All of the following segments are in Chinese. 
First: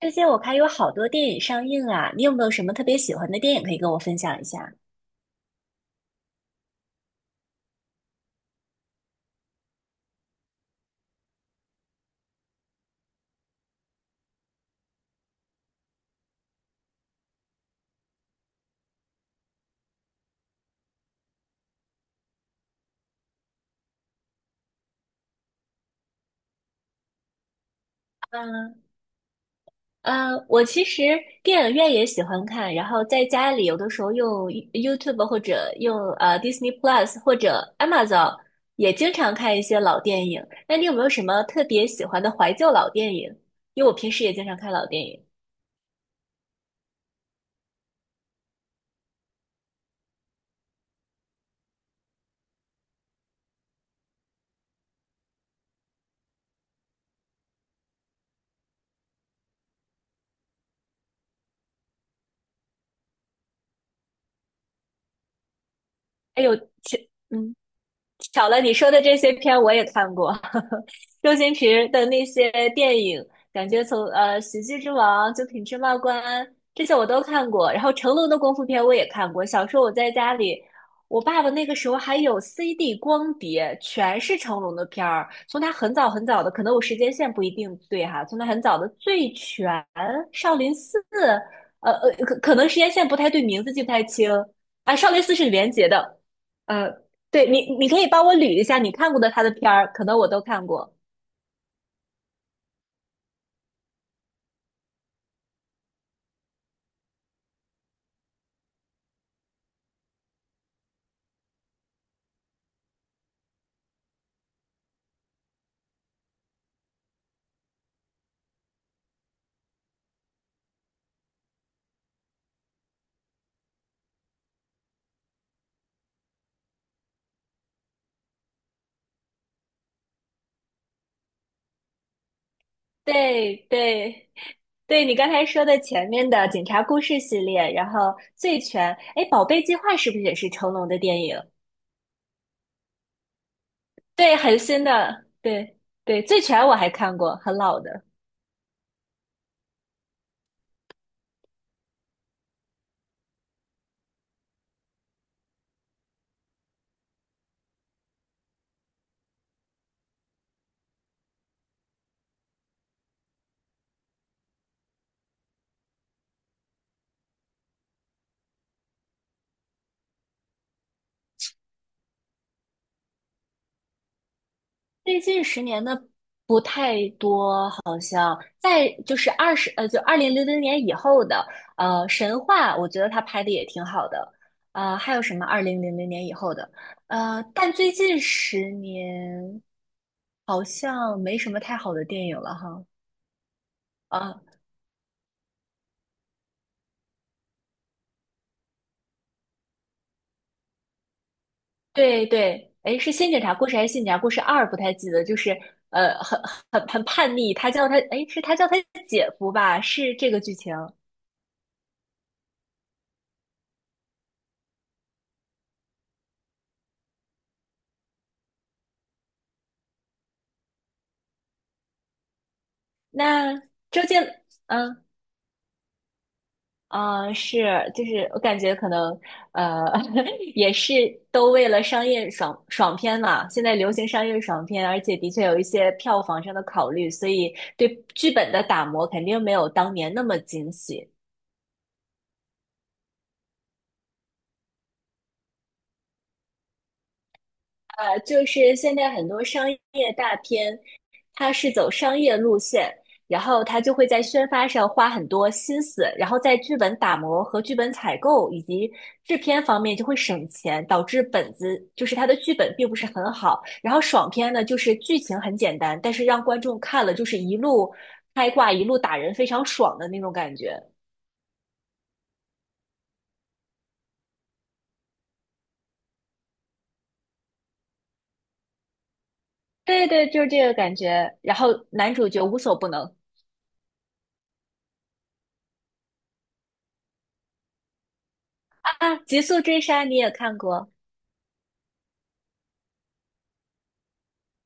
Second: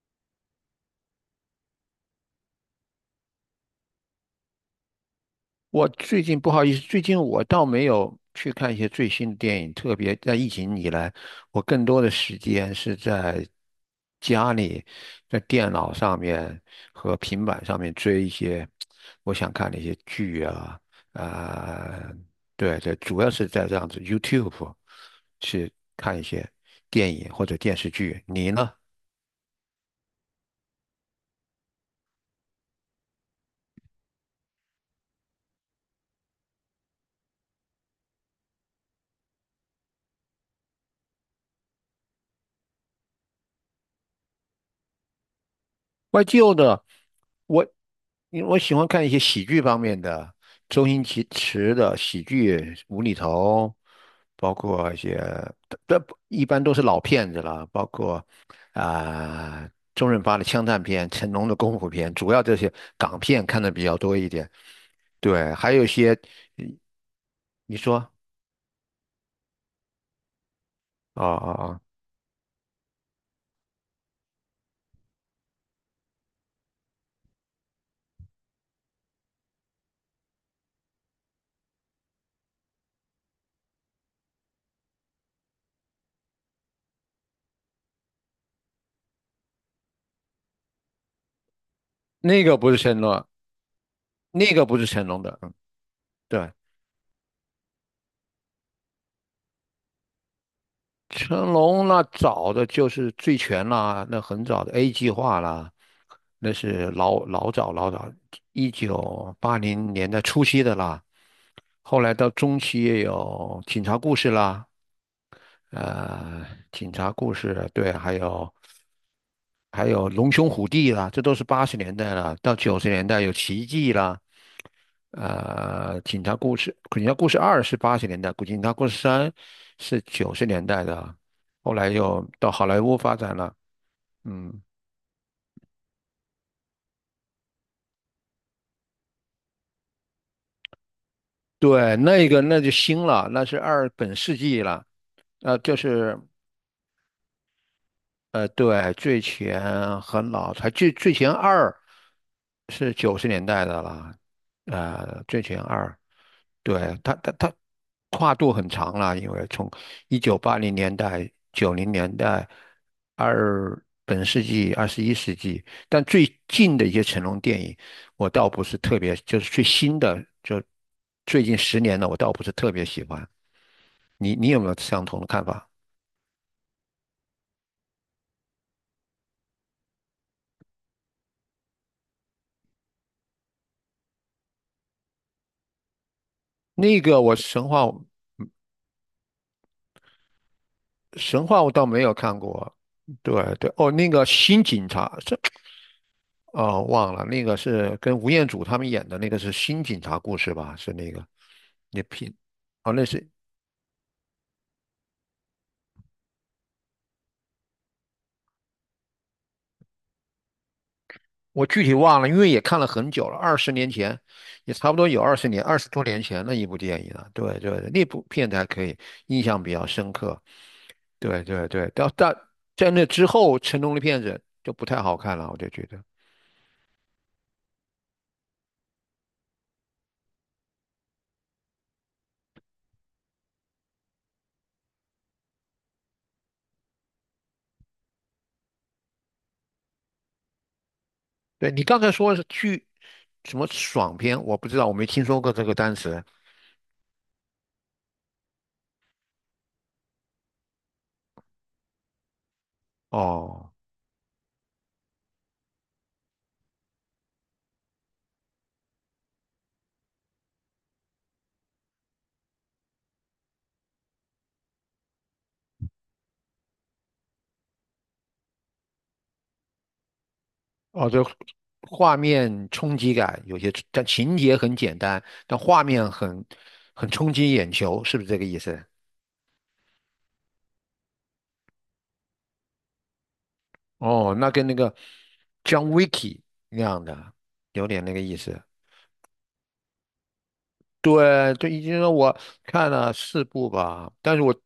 最近我看有好多电影上映啊，你有没有什么特别喜欢的电影可以跟我分享一下？我最近不好意思，最近我倒没有去看一些最新的电影，特别在疫情以来，我更多的时间是在家里，在电脑上面和平板上面追一些我想看的一些剧啊，啊、对对，主要是在这样子 YouTube 去看一些电影或者电视剧。你呢？嗯嗯，我其实电影院也喜欢看，然后在家里有的时候用 YouTube 或者用Disney Plus 或者 Amazon 也经常看一些老电影。那你有没有什么特别喜欢的怀旧老电影？因为我平时也经常看老电影。怀旧的，我因为我喜欢看一些喜剧方面的，周星驰的喜剧无厘头，包括一些，这一般都是老片子了，包括啊、周润发的枪战片、成龙的功夫片，主要这些港片看的比较多一点。对，还有一些，哎呦，嗯。嗯，你说，巧了，你说的这些片我也看过，哦周哦星哦，驰的那些电影，感觉从喜剧之王》《九品芝麻官》这些我都看过，然后成龙的功夫片我也看过。小时候我在家里，我爸爸那个时候还有 CD 光碟，全是成龙的片儿，从他很早很早的，可能我时间线不一定对哈，从他很早的《醉拳》《少林寺》，可那可个能不是时间成线不龙，太对，名字记不太清。那个不是啊，成《少龙林寺》的，是李嗯，连杰的。对，嗯。对你，你可以帮我捋一下你看过的他的片儿，可能我都看过。成龙那早的就是《醉拳》啦，那很早的 A 计划啦，那是老老早老早，一九八零年代初期的啦。后来到中期也有《警察故事》啦，呃，《警察故事》对，还有《龙兄虎弟》啦，这都是八十年代了。到九十年代有《奇迹》啦，《警察故事》《警察故事二》是八十年代，《警察故事三》是九十年代的。后来又到好莱坞发展了。对对嗯，对，你刚才说的前面的《警察故事》系列，然后《醉拳》，哎，《宝贝计划》是不是也是成龙的电影？对，那个那就新了，那是二本世对，很纪了，新的，呃，就对是对，《醉拳》我还看过，很老的。对，最前很老，才最前二是九十年代的了，最前二，对，它跨度很长了，因为从一九八零年代、九零年代、二本世纪、21世纪，但最近的一些成龙电影，我倒不是特别，就是最新的，就最近十年的，我倒不是特别喜欢。你有没有相同最的近看十法？年的不太多，好像在就是二十就二零零零年以后的神话，我觉得他拍的也挺好的。呃，还有什么二零零零年以后的？那个我呃，神但话最近十年好像没神什话么我太倒好没的有电影看了过，哈。对对，哦，那个啊，新警察，哦，忘了那个是跟吴彦祖他们演的那个是新警察故事吧？是那个那对片对，哦，哎，是《新警察故事》还是《新警察故事二》？不太记得，就是呃，很叛逆，他叫他哎，是他叫他姐夫吧？是这个剧情。我具体忘了，因为也看了很久了，20年前，也差不多有二十年，20多年前的一部电影了。对对，那部片子还可以，印象比较深刻。对对对，但在那之那后，成龙的周杰，片子就不太嗯。好看了，我就觉得。嗯，是，就是我感觉可能，呃，也是都为了商业爽片嘛。现在流行商业爽片，而且的确有一些票房上的考虑，所以对剧本的打磨肯定没有当年那么精细。对你刚才说什么爽片，我不知道，我没听说过这个单词。呃，就是现在很多商业大片，它是走商业路线，然后哦它就会在宣发上花很多心思，然后在剧本打磨和剧本采购以及制片方面就会省钱，导致本子就是它的剧本并不是很好。然后爽片呢，就是剧情很简单，但是让观众看了就是一路开挂，一路打人，非常爽的那种感觉。哦，对，画面冲击感有些，但情节很简单，但画面很冲击眼球，是不是这个意思？对对，就是这个感觉。然后男主角无所不能哦，那跟那个 John Wick 那样的有点那个意思。啊，《极速追杀》你也看过？对，对，已经说我看了四部吧，但是我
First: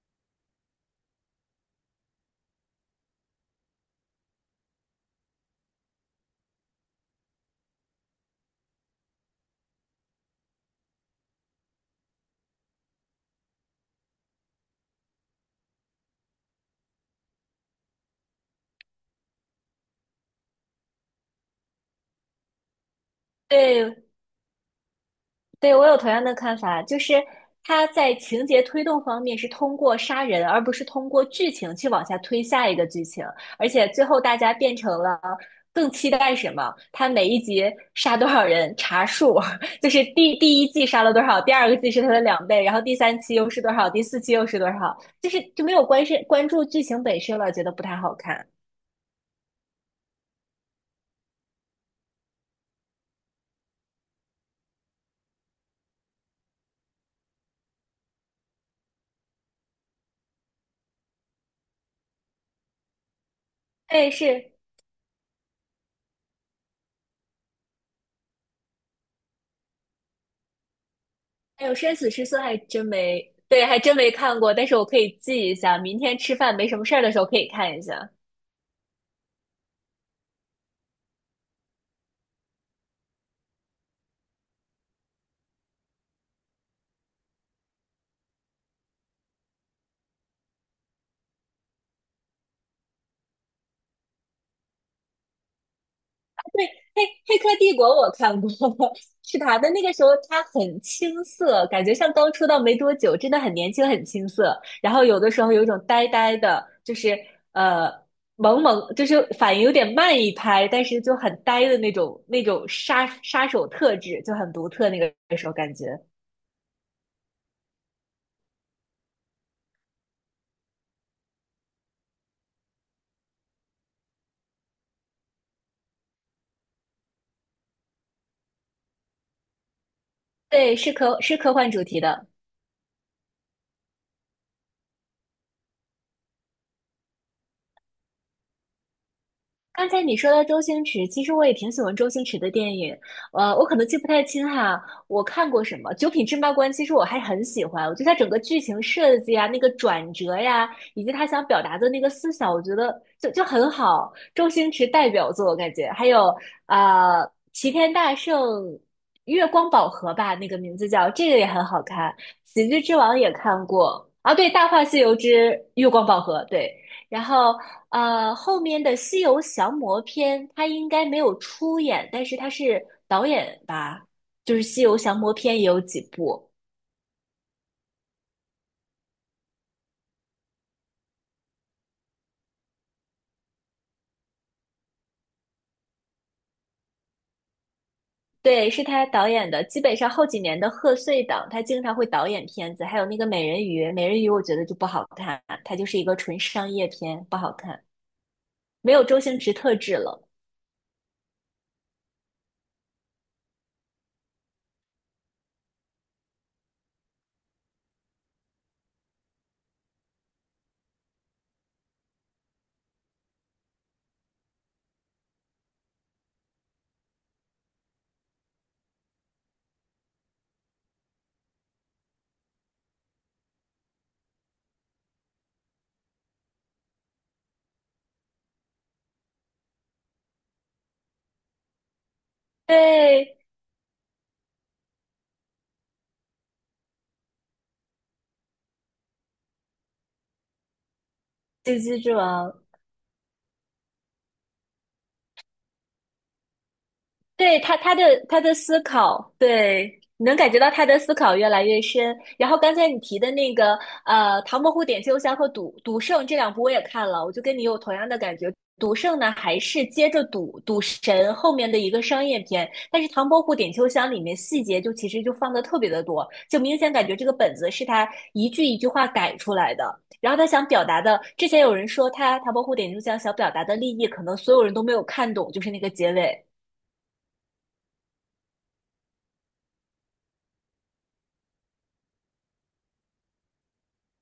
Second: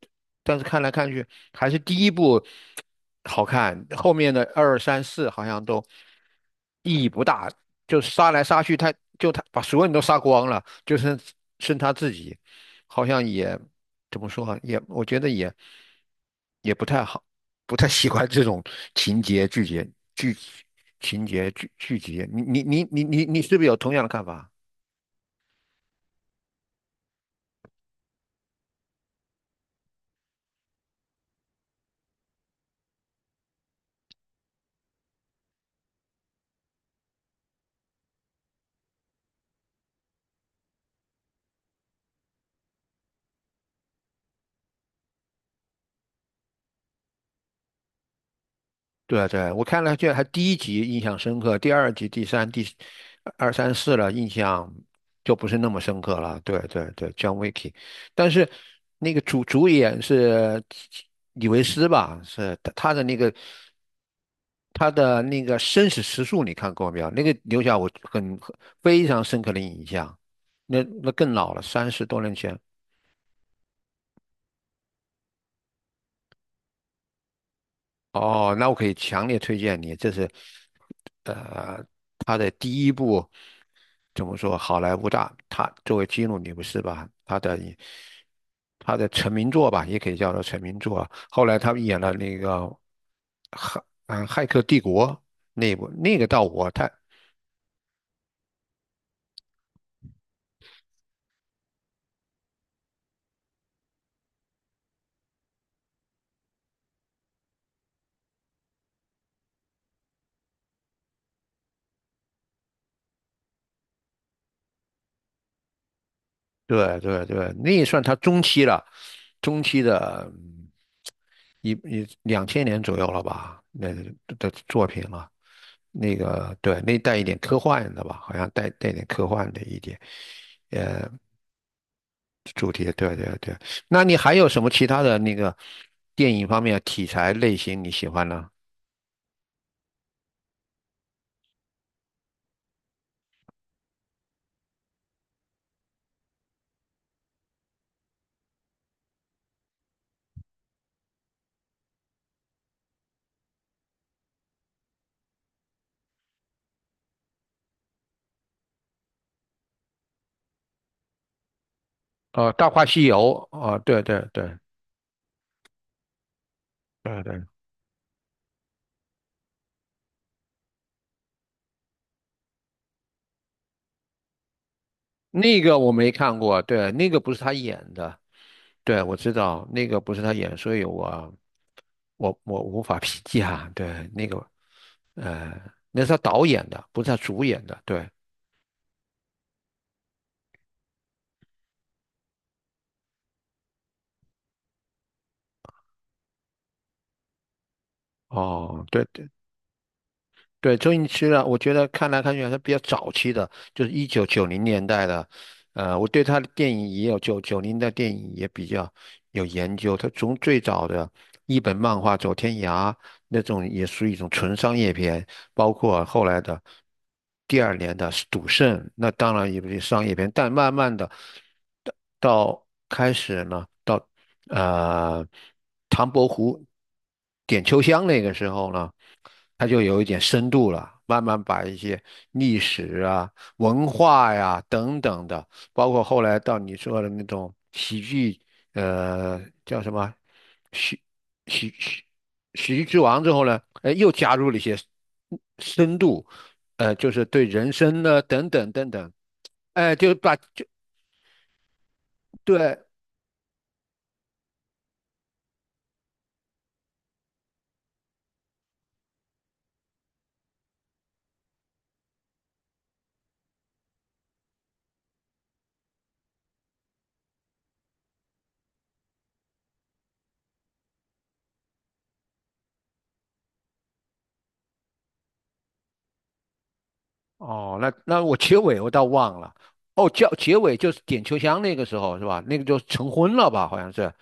看来看去还是第一部好看，后面的二三四好像都意义不大，就杀来杀去，他把所有人都杀光了，就剩他自己，好像也怎么说啊，也我觉得也不太好，不太喜欢这种情节剧节剧情节剧剧集，你是不是有同对，样的看法？对，我有同样的看法，就是他在情节推动方面是通过杀人，而不是通过剧情去往下推下一个剧情，而且最后大家变成了更期待什么？他每一集杀多少人查数，就是第一季杀了多少，第二个季是他的两倍，然后第三期又是多少，第四期又是多少，就是就没有关是关注剧情本身了，觉得不太好看。对啊对啊，我看了，这还第一集印象深刻，第二集、第三、第二三四了，印象就不是那么深刻了。对对对，John Wick，但是那个主演是李维斯吧？是哎，是他的那个《生死时速》，你看过没有？那个留下我很非常深刻的印象。那更老了，哎呦，三生十死多之年色还前。真没，对，还真没看过，但是我可以记一下，明天吃饭没什么事儿的时候可以看一下。哦，那我可以强烈推荐你，这是，呃，他的第一部怎么说？好莱坞大，他作为基努·里维斯吧，他的成名作吧，也可以叫做成名作。后来他们演了那个《骇骇客帝国》那一部，那个到我太黑黑客帝国我看过，是他的那个时候他很青涩，感觉像刚出道没多久，真的很年轻很青涩。然后有的时候有一种呆呆的，就是呃萌萌，就是反应有点慢一拍，但是就很呆的那种杀手特质就很独特，那个时候感觉。对对对，那也算他中期了，中期的嗯一一两千年左右了吧，那的作品了。那个对，那带一点科幻的吧，好像带点科幻的一点对，是科幻主题的。主题。对对对，那你还有什么其他的那个电影方面题材类型你喜欢呢？刚才你说到周星驰，其实我也挺喜欢周星驰的电影，呃，我可能记不太清哈，我看过什么《九品芝麻官》，其实我还很喜欢，我觉得他整个剧情设计啊，那个转折呀，以及他想表达的那个思想，我觉得就很好，周星驰代表作，我感觉。还有啊，齐天大圣》《月光宝盒》吧，那个名字叫，这个也很好看，哦，《喜《大剧话之西王》游》也看哦，对过对啊，对，对《大话西游之月光宝盒》对。对然对，后呃，后面的《西游降魔篇》他应该没有出演，但是他是导演吧？就是《西游降魔篇》那也个有我几没看部，过，对，那个不是他演的，对，我知道那个不是他演，所以我无法评价，对，那个呃，那是他导演的，不是他主演的，对。对，是他导演的。基本上后几年的贺岁档，他经常会导演片子，还有那个美人鱼《美人鱼》，我觉得就不好看，它就是一个纯商业片，不好看，哦，没有对周对，星驰特质了。对，周星驰的，我觉得看来看去还是比较早期的，就是1990年代的。我对他的电影也有九九零的电影也比较有研究。他从最早的一本漫画《走天涯》那种也属于一种纯商业片，包括后来的第二年的《赌圣》，那当然也不是商业片，但慢慢的到到开始呢，到呃唐伯虎点秋香那个时候呢。它就有一点深度了，慢慢把一些历史啊、对，文化呀、等等的，包括后来到你说的那种喜剧，叫什么喜喜《喜剧喜之王》喜剧之王之后呢，又加入了一些深度，就是对对，人他他生的呢他等的等思等等，考，哎，对，就把能感觉就到他的思考越来越深。然后刚对。才你提的那个唐伯虎点秋香》和《赌圣》这两部我也看了，我就跟你有同样的感觉。赌圣呢，还是接着赌神后面的一个商业片，但是《唐伯虎点秋香》里面细节就其实就放的特别的多，就明显感觉这个本子是他一句一句话改出来的。然后他想表达的，之前有人说他《唐伯虎点秋香》想表达的立意，可能所有人都没有看懂，就是那个结尾。哦，那我结尾我倒忘了。哦，叫结尾就是点秋香那个时候是吧？那个就成婚了吧？好像是，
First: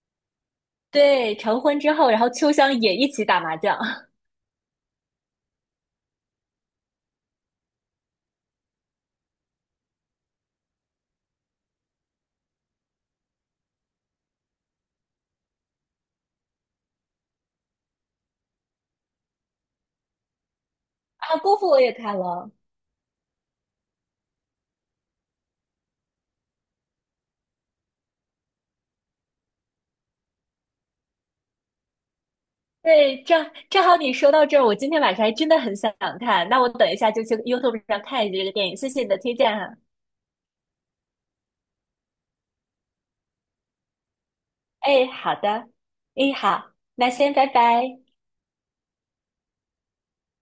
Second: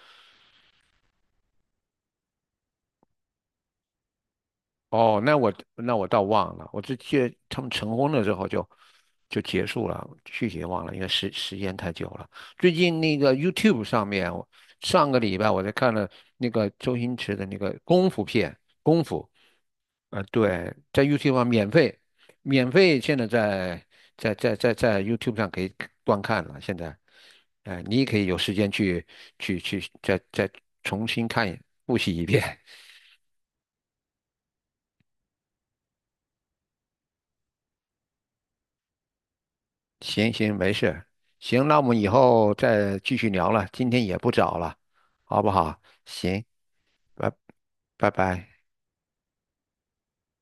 对，成婚之后，然后秋香也一起打麻将 哦，那我倒忘了，我只记得他们成婚了之后就结束了，具体忘了，因为时间太久了。最近那个 YouTube 上面，我上个礼拜我在看了那个周星驰的那个功夫片，功夫，对，在 YouTube 啊，上功夫免我也费，看了。免费现在在 YouTube 上可以观看了。现在，你也可以有时间去再重新复习一遍。对，正正好你说到这儿，我今天晚上还真的很想看，那我等一下就去 YouTube 上看一下这个电影，谢谢你的推荐哈。行行，没事，行，那我们以后再继续聊了，今天也不早了，哎，好好不的，好？哎，行，好，那拜先拜拜。拜